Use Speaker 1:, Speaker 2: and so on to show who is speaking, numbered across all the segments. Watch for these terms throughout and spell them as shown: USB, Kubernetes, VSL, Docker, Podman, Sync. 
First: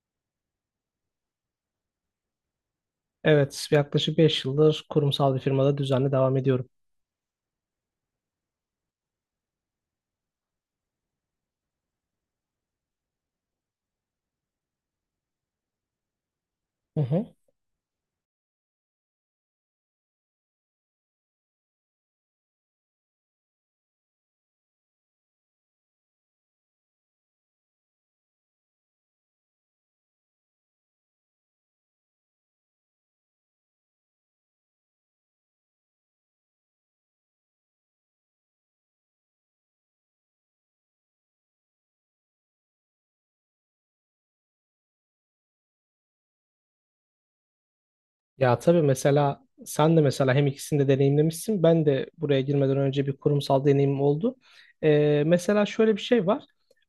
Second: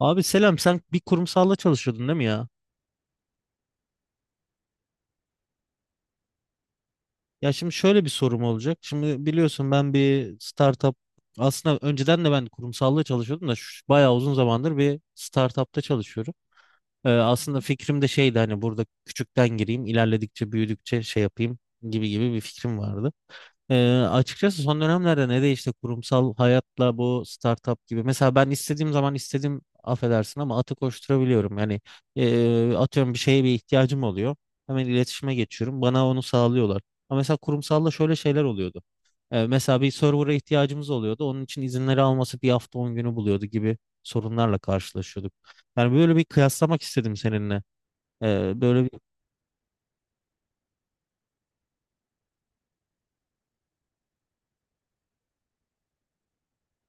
Speaker 1: Abi selam, sen bir kurumsalla çalışıyordun, değil mi ya?
Speaker 2: Evet, yaklaşık 5 yıldır kurumsal bir firmada düzenli devam ediyorum.
Speaker 1: Ya şimdi şöyle bir sorum olacak. Şimdi biliyorsun, ben bir startup, aslında önceden de ben kurumsalla çalışıyordum da bayağı uzun zamandır bir startupta çalışıyorum.
Speaker 2: Hı
Speaker 1: Ee,
Speaker 2: hı.
Speaker 1: aslında fikrim de şeydi, hani burada küçükten gireyim, ilerledikçe büyüdükçe şey yapayım gibi gibi bir fikrim vardı. Açıkçası son dönemlerde ne değişti kurumsal hayatla bu startup gibi. Mesela ben istediğim zaman istediğim, affedersin, ama atı koşturabiliyorum. Yani atıyorum, bir şeye bir ihtiyacım oluyor. Hemen iletişime geçiyorum. Bana onu sağlıyorlar. Ama mesela kurumsalla şöyle şeyler oluyordu. Mesela bir server'a ihtiyacımız oluyordu. Onun için izinleri alması bir hafta 10 günü buluyordu gibi sorunlarla karşılaşıyorduk. Yani böyle bir kıyaslamak istedim seninle. Ee,
Speaker 2: Ya tabii
Speaker 1: böyle bir...
Speaker 2: mesela sen de mesela hem ikisini de deneyimlemişsin. Ben de buraya girmeden önce bir kurumsal deneyimim oldu. Mesela şöyle bir şey var.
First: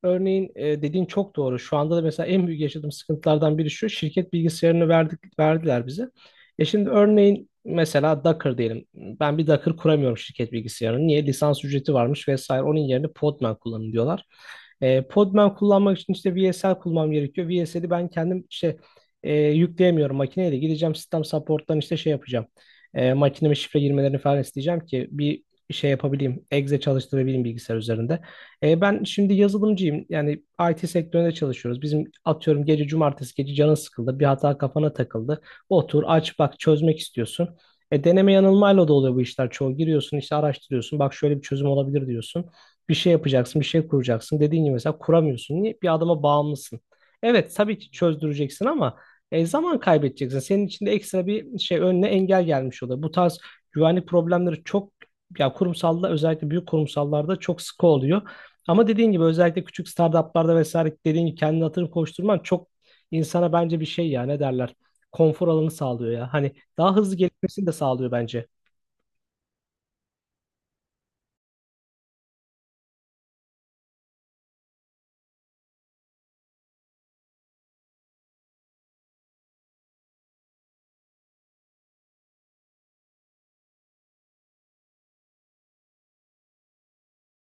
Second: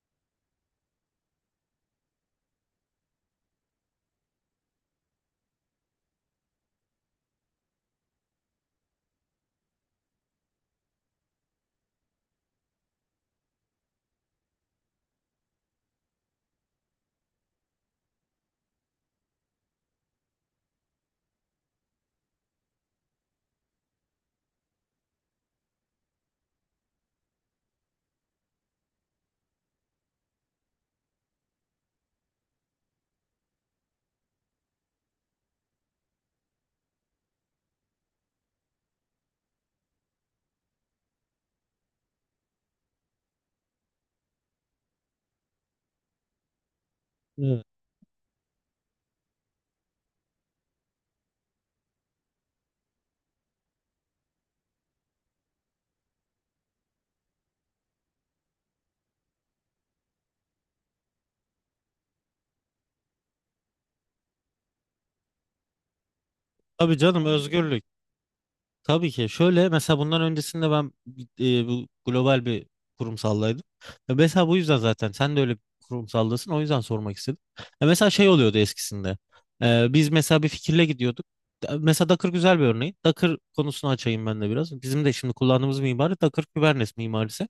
Speaker 2: Örneğin dediğin çok doğru. Şu anda da mesela en büyük yaşadığım sıkıntılardan biri şu. Şirket bilgisayarını verdik, verdiler bize. E şimdi örneğin mesela Docker diyelim. Ben bir Docker kuramıyorum şirket bilgisayarını. Niye? Lisans ücreti varmış vesaire. Onun yerine Podman kullanın diyorlar. Podman kullanmak için işte VSL kullanmam gerekiyor. VSL'i ben kendim işte yükleyemiyorum makineyle. Gideceğim sistem support'tan işte şey yapacağım. Makineme şifre girmelerini falan isteyeceğim ki bir şey yapabileyim. Exe çalıştırabileyim bilgisayar üzerinde. Ben şimdi yazılımcıyım. Yani IT sektöründe çalışıyoruz. Bizim atıyorum gece cumartesi gece canın sıkıldı. Bir hata kafana takıldı. Otur aç bak çözmek istiyorsun. Deneme yanılmayla da oluyor bu işler çoğu. Giriyorsun işte araştırıyorsun. Bak şöyle bir çözüm olabilir diyorsun. Bir şey yapacaksın, bir şey kuracaksın. Dediğin gibi mesela kuramıyorsun. Niye? Bir adama bağımlısın. Evet,
Speaker 1: Evet.
Speaker 2: tabii ki çözdüreceksin ama zaman kaybedeceksin. Senin için de ekstra bir şey önüne engel gelmiş oluyor. Bu tarz güvenlik problemleri çok ya kurumsalda özellikle büyük kurumsallarda çok sıkı oluyor. Ama dediğin gibi özellikle küçük startuplarda vesaire dediğin gibi kendini hatırı koşturman çok insana bence bir şey ya ne derler konfor alanı sağlıyor ya. Hani daha
Speaker 1: Tabii
Speaker 2: hızlı
Speaker 1: canım,
Speaker 2: gelişmesini de
Speaker 1: özgürlük.
Speaker 2: sağlıyor bence.
Speaker 1: Tabii ki. Şöyle, mesela bundan öncesinde ben bu global bir kurumsallaydım. Ya mesela bu yüzden zaten sen de öyle bir kurumsaldasın. O yüzden sormak istedim. Ya mesela şey oluyordu eskisinde. Biz mesela bir fikirle gidiyorduk. Mesela Docker güzel bir örneği. Docker konusunu açayım ben de biraz. Bizim de şimdi kullandığımız mimari Docker Kubernetes mimarisi.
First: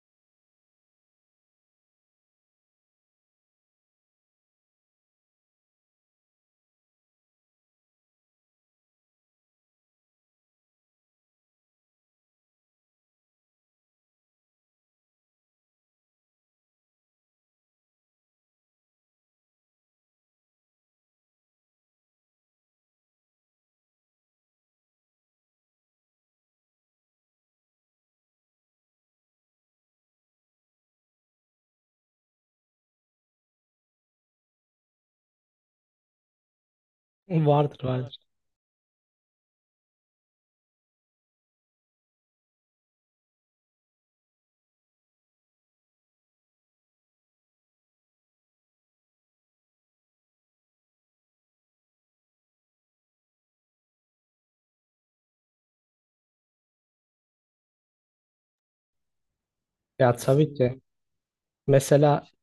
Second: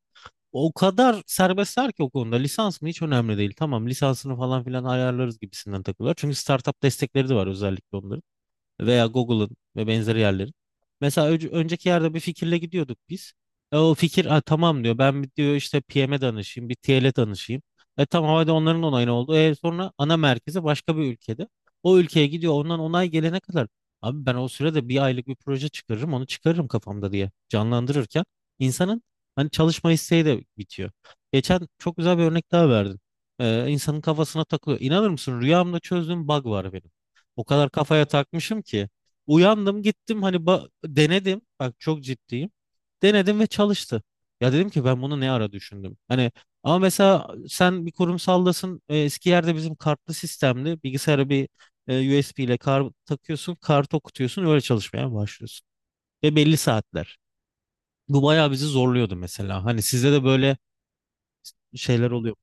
Speaker 1: O kadar serbestler ki o konuda. Lisans mı, hiç önemli değil. Tamam, lisansını falan filan ayarlarız gibisinden takılıyor. Çünkü startup destekleri de var, özellikle onların veya Google'ın ve benzeri yerlerin. Mesela önceki yerde bir fikirle gidiyorduk biz. O fikir, "Ha, tamam," diyor. "Ben, bir diyor, işte PM'e danışayım, bir TL'e danışayım." Tamam, hadi onların onayını oldu. Sonra ana merkezi başka bir ülkede. O ülkeye gidiyor. Ondan onay gelene kadar, abi, ben o sürede bir aylık bir proje çıkarırım, onu çıkarırım kafamda diye canlandırırken insanın hani çalışma isteği de bitiyor. Geçen çok güzel bir örnek daha verdin. E, insanın kafasına takılıyor. İnanır mısın, rüyamda çözdüğüm bug var benim. O kadar
Speaker 2: Vardır
Speaker 1: kafaya
Speaker 2: vardır.
Speaker 1: takmışım ki. Uyandım, gittim hani denedim. Bak, çok ciddiyim. Denedim ve çalıştı. Ya, dedim ki, ben bunu ne ara düşündüm. Hani ama mesela sen bir kurumsaldasın. Eski yerde bizim kartlı sistemli bilgisayara bir USB ile kar takıyorsun. Kart okutuyorsun. Öyle çalışmaya başlıyorsun. Ve belli saatler. Bu bayağı bizi zorluyordu mesela. Hani sizde
Speaker 2: Ya
Speaker 1: de
Speaker 2: tabii
Speaker 1: böyle
Speaker 2: ki.
Speaker 1: şeyler
Speaker 2: Mesela
Speaker 1: oluyor.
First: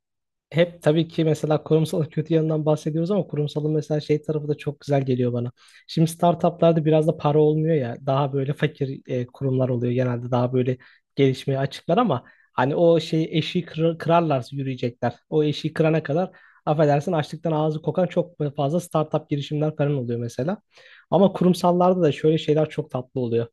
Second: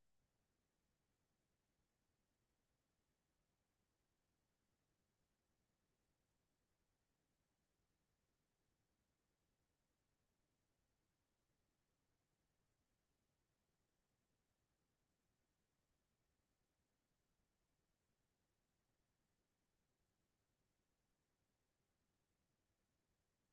Speaker 2: hep tabii ki mesela kurumsalın kötü yanından bahsediyoruz ama kurumsalın mesela şey tarafı da çok güzel geliyor bana. Şimdi startuplarda biraz da para olmuyor ya daha böyle fakir kurumlar oluyor genelde daha böyle gelişmeye açıklar ama hani o şeyi eşiği kırar, kırarlarsa yürüyecekler. O eşiği kırana kadar affedersin açlıktan ağzı kokan çok fazla startup girişimler falan oluyor mesela. Ama kurumsallarda da şöyle şeyler çok tatlı oluyor.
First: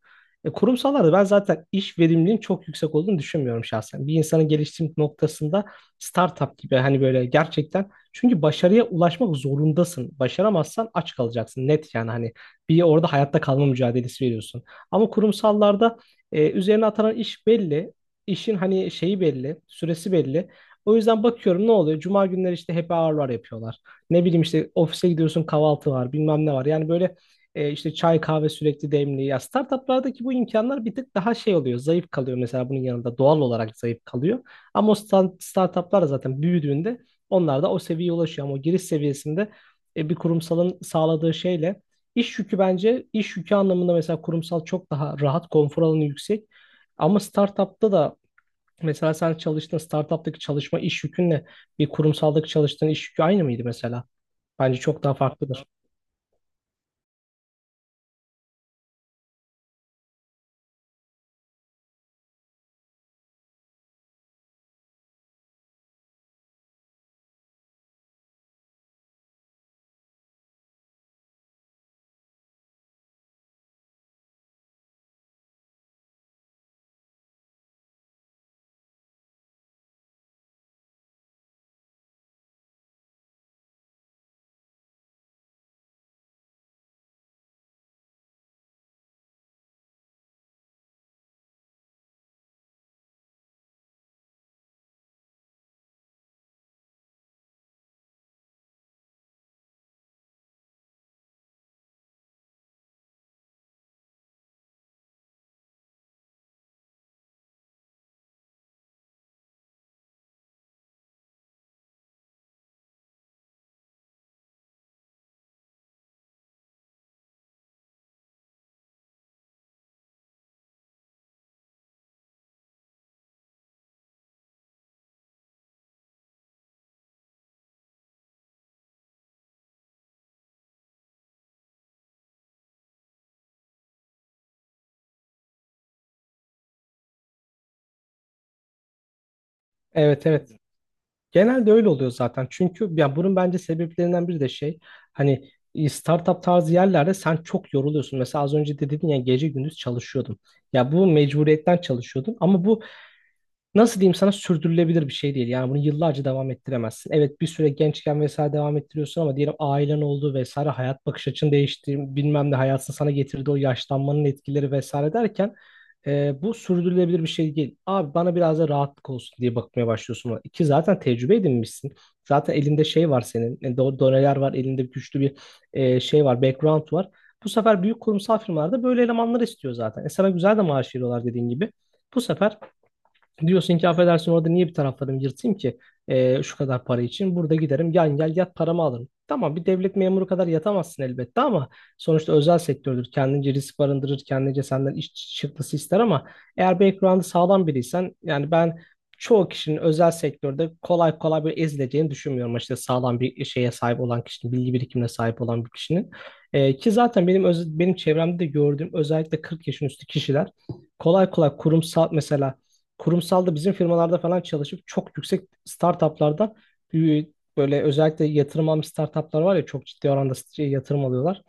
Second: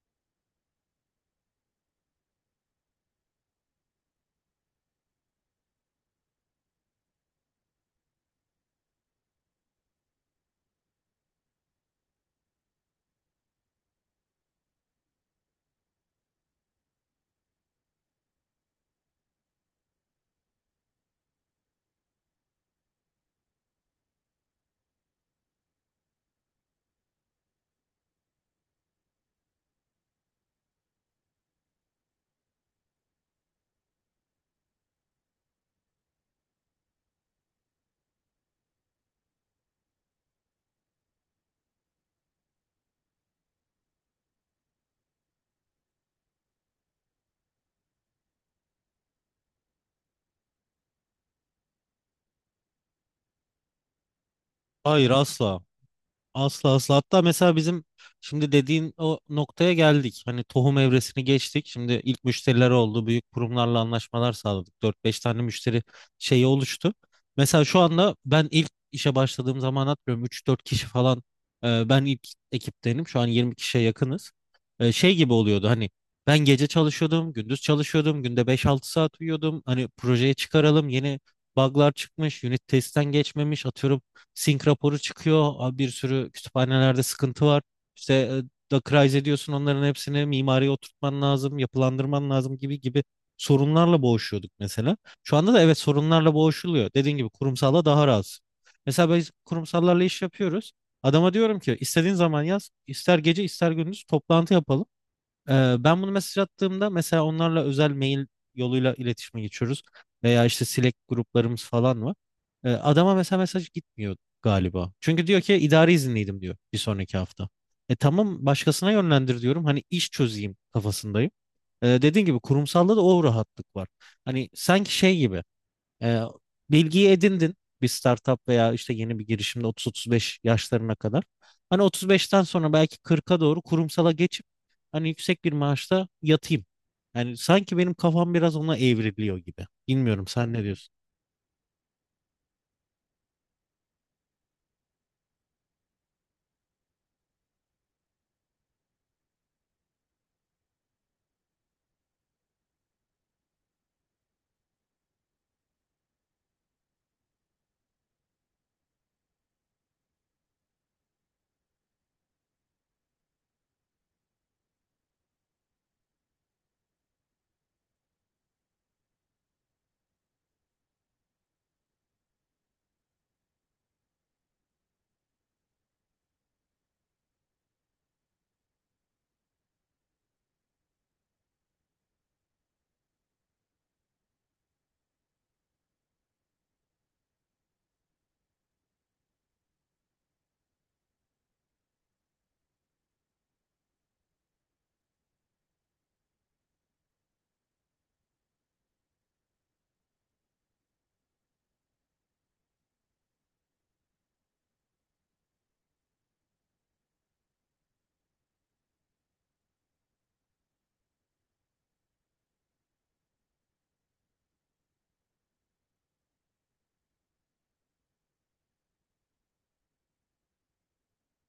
Speaker 2: Kurumsallarda ben zaten iş verimliliğin çok yüksek olduğunu düşünmüyorum şahsen. Bir insanın geliştiği noktasında startup gibi hani böyle gerçekten çünkü başarıya ulaşmak zorundasın. Başaramazsan aç kalacaksın net yani hani bir orada hayatta kalma mücadelesi veriyorsun. Ama kurumsallarda üzerine atanan iş belli. İşin hani şeyi belli, süresi belli. O yüzden bakıyorum ne oluyor? Cuma günleri işte happy hour'lar yapıyorlar. Ne bileyim işte ofise gidiyorsun kahvaltı var, bilmem ne var. Yani böyle işte çay kahve sürekli demli. Ya startuplardaki bu imkanlar bir tık daha şey oluyor. Zayıf kalıyor mesela bunun yanında doğal olarak zayıf kalıyor. Ama o startuplar da zaten büyüdüğünde onlar da o seviyeye ulaşıyor. Ama o giriş seviyesinde bir kurumsalın sağladığı şeyle iş yükü bence iş yükü anlamında mesela kurumsal çok daha rahat, konfor alanı yüksek. Ama startupta da mesela sen çalıştığın startuptaki çalışma iş yükünle bir kurumsaldaki çalıştığın iş yükü aynı mıydı mesela? Bence çok
Speaker 1: Hayır,
Speaker 2: daha
Speaker 1: asla.
Speaker 2: farklıdır.
Speaker 1: Asla asla. Hatta mesela bizim şimdi dediğin o noktaya geldik. Hani tohum evresini geçtik. Şimdi ilk müşteriler oldu. Büyük kurumlarla anlaşmalar sağladık. Dört beş tane müşteri şeyi oluştu. Mesela şu anda, ben ilk işe başladığım zaman hatırlıyorum, üç dört kişi falan ben ilk ekiptenim. Şu an 20 kişiye yakınız. Şey gibi oluyordu, hani ben gece çalışıyordum, gündüz çalışıyordum, günde 5-6 saat uyuyordum. Hani projeye çıkaralım, yeni bug'lar çıkmış, unit testten geçmemiş, atıyorum Sync raporu çıkıyor. Abi, bir sürü kütüphanelerde sıkıntı var. İşte Dockerize ediyorsun onların hepsini, mimariye oturtman lazım, yapılandırman lazım gibi gibi sorunlarla boğuşuyorduk mesela. Şu anda da evet, sorunlarla boğuşuluyor. Dediğin gibi kurumsalla daha rahatsın. Mesela biz kurumsallarla iş yapıyoruz. Adama diyorum ki, istediğin zaman yaz, ister gece ister gündüz toplantı yapalım. Ben bunu mesaj attığımda mesela onlarla özel mail yoluyla iletişime geçiyoruz. Veya işte Slack gruplarımız falan var. Adama mesela mesaj gitmiyor galiba. Çünkü diyor ki, idari izinliydim, diyor, bir sonraki hafta. E tamam, başkasına yönlendir diyorum. Hani iş çözeyim kafasındayım. Dediğin gibi kurumsalda da o rahatlık var. Hani sanki şey gibi. Ee, bilgiyi edindin bir startup veya işte yeni bir girişimde 30-35 yaşlarına kadar. Hani 35'ten sonra belki 40'a doğru kurumsala geçip hani yüksek bir maaşta yatayım. Yani sanki benim kafam biraz ona evriliyor gibi.
Speaker 2: Evet
Speaker 1: Bilmiyorum,
Speaker 2: evet.
Speaker 1: sen ne diyorsun?
Speaker 2: Genelde öyle oluyor zaten. Çünkü ya bunun bence sebeplerinden biri de şey hani startup tarzı yerlerde sen çok yoruluyorsun. Mesela az önce de dedin ya gece gündüz çalışıyordum. Ya bu mecburiyetten çalışıyordun ama bu nasıl diyeyim sana sürdürülebilir bir şey değil. Yani bunu yıllarca devam ettiremezsin. Evet bir süre gençken vesaire devam ettiriyorsun ama diyelim ailen oldu vesaire hayat bakış açın değişti bilmem ne hayatın sana getirdiği o yaşlanmanın etkileri vesaire derken bu sürdürülebilir bir şey değil. Abi bana biraz da rahatlık olsun diye bakmaya başlıyorsun ona. İki zaten tecrübe edinmişsin. Zaten elinde şey var senin. Doneler var elinde güçlü bir şey var background var. Bu sefer büyük kurumsal firmalarda böyle elemanlar istiyor zaten. E sana güzel de maaş veriyorlar dediğin gibi. Bu sefer diyorsun ki affedersin orada niye bir taraflarımı yırtayım ki şu kadar para için. Burada giderim gel gel yat paramı alırım. Tamam bir devlet memuru kadar yatamazsın elbette ama sonuçta özel sektördür. Kendince risk barındırır, kendince senden iş çıktısı ister ama eğer background'ı sağlam biriysen yani ben çoğu kişinin özel sektörde kolay kolay böyle ezileceğini düşünmüyorum. İşte sağlam bir şeye sahip olan kişinin, bilgi birikimine sahip olan bir kişinin. Ki zaten benim benim çevremde de gördüğüm özellikle 40 yaşın üstü kişiler kolay kolay kurumsal mesela kurumsalda bizim firmalarda falan çalışıp çok yüksek startuplardan e, böyle özellikle yatırım almış startuplar var ya çok ciddi oranda şey, yatırım alıyorlar.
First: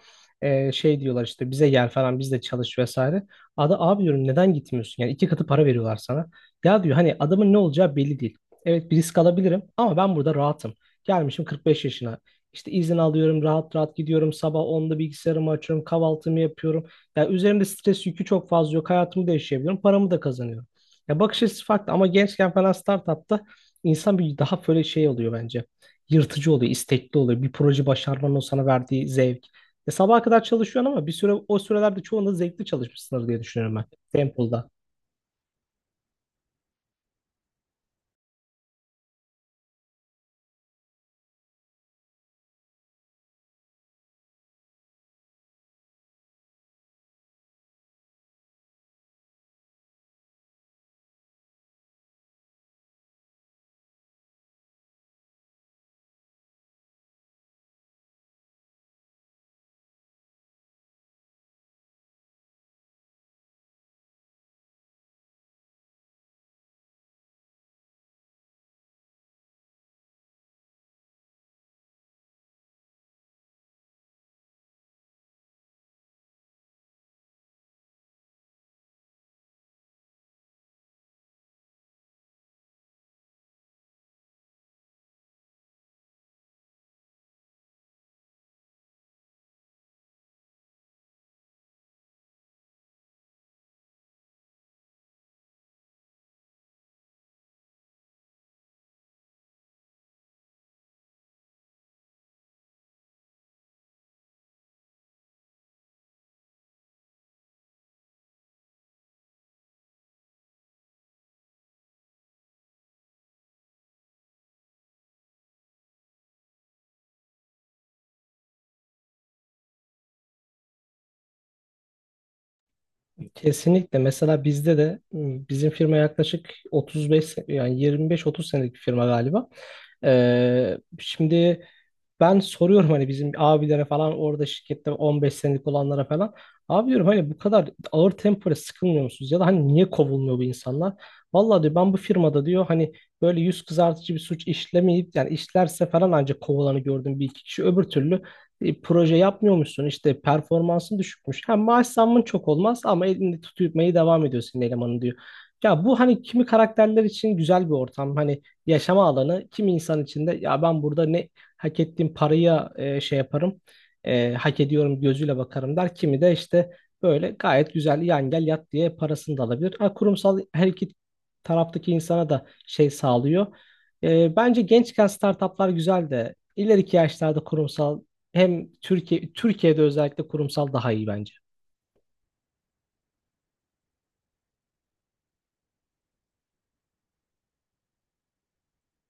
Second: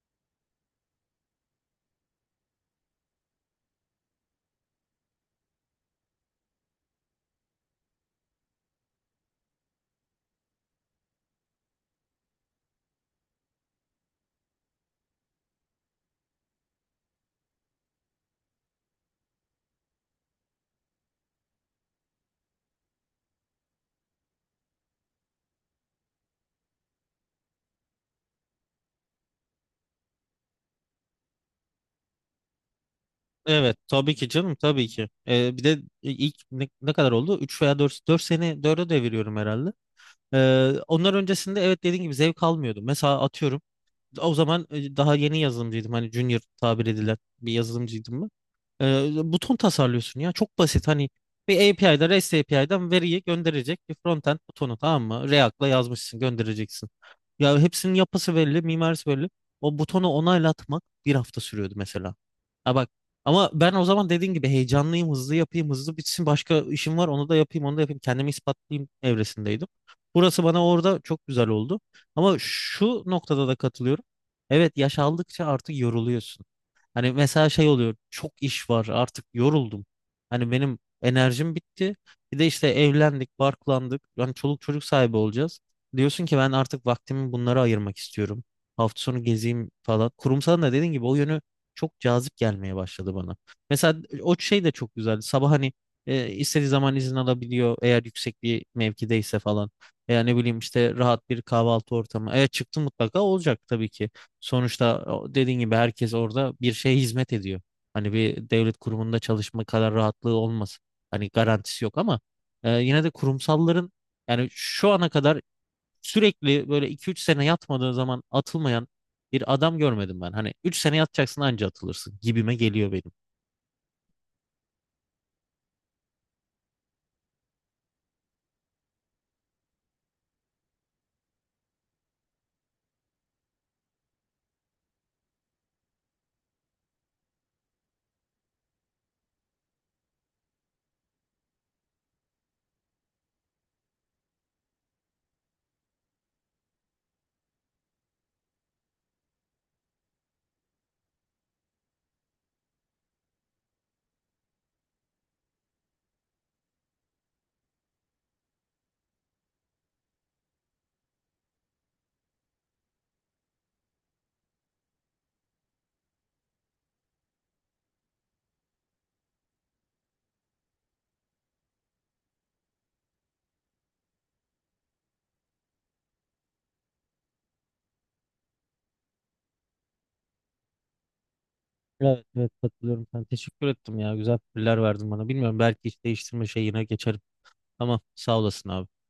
Speaker 2: Şey diyorlar işte bize gel falan biz de çalış vesaire. Ada abi diyorum neden gitmiyorsun? Yani iki katı para veriyorlar sana. Ya diyor hani adamın ne olacağı belli değil. Evet bir risk alabilirim ama ben burada rahatım. Gelmişim 45 yaşına. İşte izin alıyorum, rahat rahat gidiyorum. Sabah onda bilgisayarımı açıyorum, kahvaltımı yapıyorum. Yani üzerimde stres yükü çok fazla yok. Hayatımı da yaşayabiliyorum, paramı da kazanıyorum. Ya bakış açısı farklı ama gençken falan startupta insan bir daha böyle şey oluyor bence. Yırtıcı oluyor, istekli oluyor. Bir proje başarmanın o sana verdiği zevk. Sabaha kadar çalışıyorsun ama bir süre o sürelerde çoğunda zevkli çalışmışsındır diye
Speaker 1: Evet
Speaker 2: düşünüyorum ben.
Speaker 1: tabii ki canım
Speaker 2: Temple'da.
Speaker 1: tabii ki. Bir de ilk, ne kadar oldu? Üç veya dört sene, 4'e deviriyorum herhalde. Onlar öncesinde, evet, dediğin gibi zevk almıyordum. Mesela atıyorum o zaman daha yeni yazılımcıydım. Hani junior tabir edilen bir yazılımcıydım. Buton tasarlıyorsun ya. Çok basit, hani bir API'da REST API'den veriyi gönderecek bir frontend butonu, tamam mı? React'la yazmışsın, göndereceksin. Ya hepsinin yapısı belli, mimarisi belli. O butonu onaylatmak bir hafta sürüyordu mesela. Ha bak, ama ben o zaman dediğin gibi heyecanlıyım, hızlı yapayım, hızlı bitsin. Başka işim var, onu da yapayım, onu da yapayım. Kendimi ispatlayayım evresindeydim. Burası bana orada çok güzel oldu. Ama şu noktada da katılıyorum. Evet, yaş aldıkça artık yoruluyorsun. Hani mesela şey oluyor, çok iş var, artık yoruldum. Hani benim enerjim bitti. Bir de işte evlendik, barklandık. Yani çoluk çocuk sahibi olacağız. Diyorsun ki ben artık vaktimi bunlara ayırmak istiyorum. Hafta sonu gezeyim falan. Kurumsal da dediğin gibi o yönü çok cazip gelmeye başladı bana. Mesela o şey de çok güzeldi. Sabah hani istediği zaman izin alabiliyor, eğer yüksek bir mevkideyse falan. Veya ne bileyim, işte rahat bir kahvaltı ortamı. Eğer çıktı mutlaka olacak tabii ki. Sonuçta dediğin gibi herkes orada bir şeye hizmet ediyor. Hani bir devlet kurumunda çalışma kadar rahatlığı olmaz. Hani garantisi yok ama yine de kurumsalların, yani şu ana kadar sürekli böyle 2-3 sene yatmadığı zaman atılmayan bir adam görmedim ben. Hani 3 sene yatacaksın, anca atılırsın gibime geliyor benim.
Speaker 2: Kesinlikle. Mesela bizde de bizim firma yaklaşık 35 yani 25-30 senelik bir firma galiba. Şimdi ben soruyorum hani bizim abilere falan orada şirkette 15 senelik olanlara falan. Abi diyorum hani bu kadar ağır tempoya sıkılmıyor musunuz? Ya da hani niye kovulmuyor bu insanlar? Vallahi diyor ben bu firmada diyor hani böyle yüz kızartıcı bir suç işlemeyip yani işlerse falan ancak kovulanı gördüm bir iki kişi. Öbür türlü proje yapmıyormuşsun işte performansın düşükmüş. Hem maaş zammın çok olmaz ama elini tutmayı devam ediyorsun elemanın diyor. Ya bu hani kimi karakterler için güzel bir ortam hani yaşama alanı kimi insan için de ya ben burada ne hak ettiğim paraya şey yaparım hak ediyorum gözüyle bakarım der. Kimi de işte böyle gayet güzel yan gel yat diye parasını da alabilir. Ha, kurumsal her iki taraftaki insana da şey sağlıyor. Bence gençken startuplar güzel de ileriki yaşlarda kurumsal hem Türkiye Türkiye'de özellikle kurumsal daha iyi bence.
Speaker 1: Evet evet, katılıyorum. Ben teşekkür ettim ya. Güzel fikirler verdin bana. Bilmiyorum, belki iş değiştirme şeyine geçerim. Tamam, sağ olasın abi.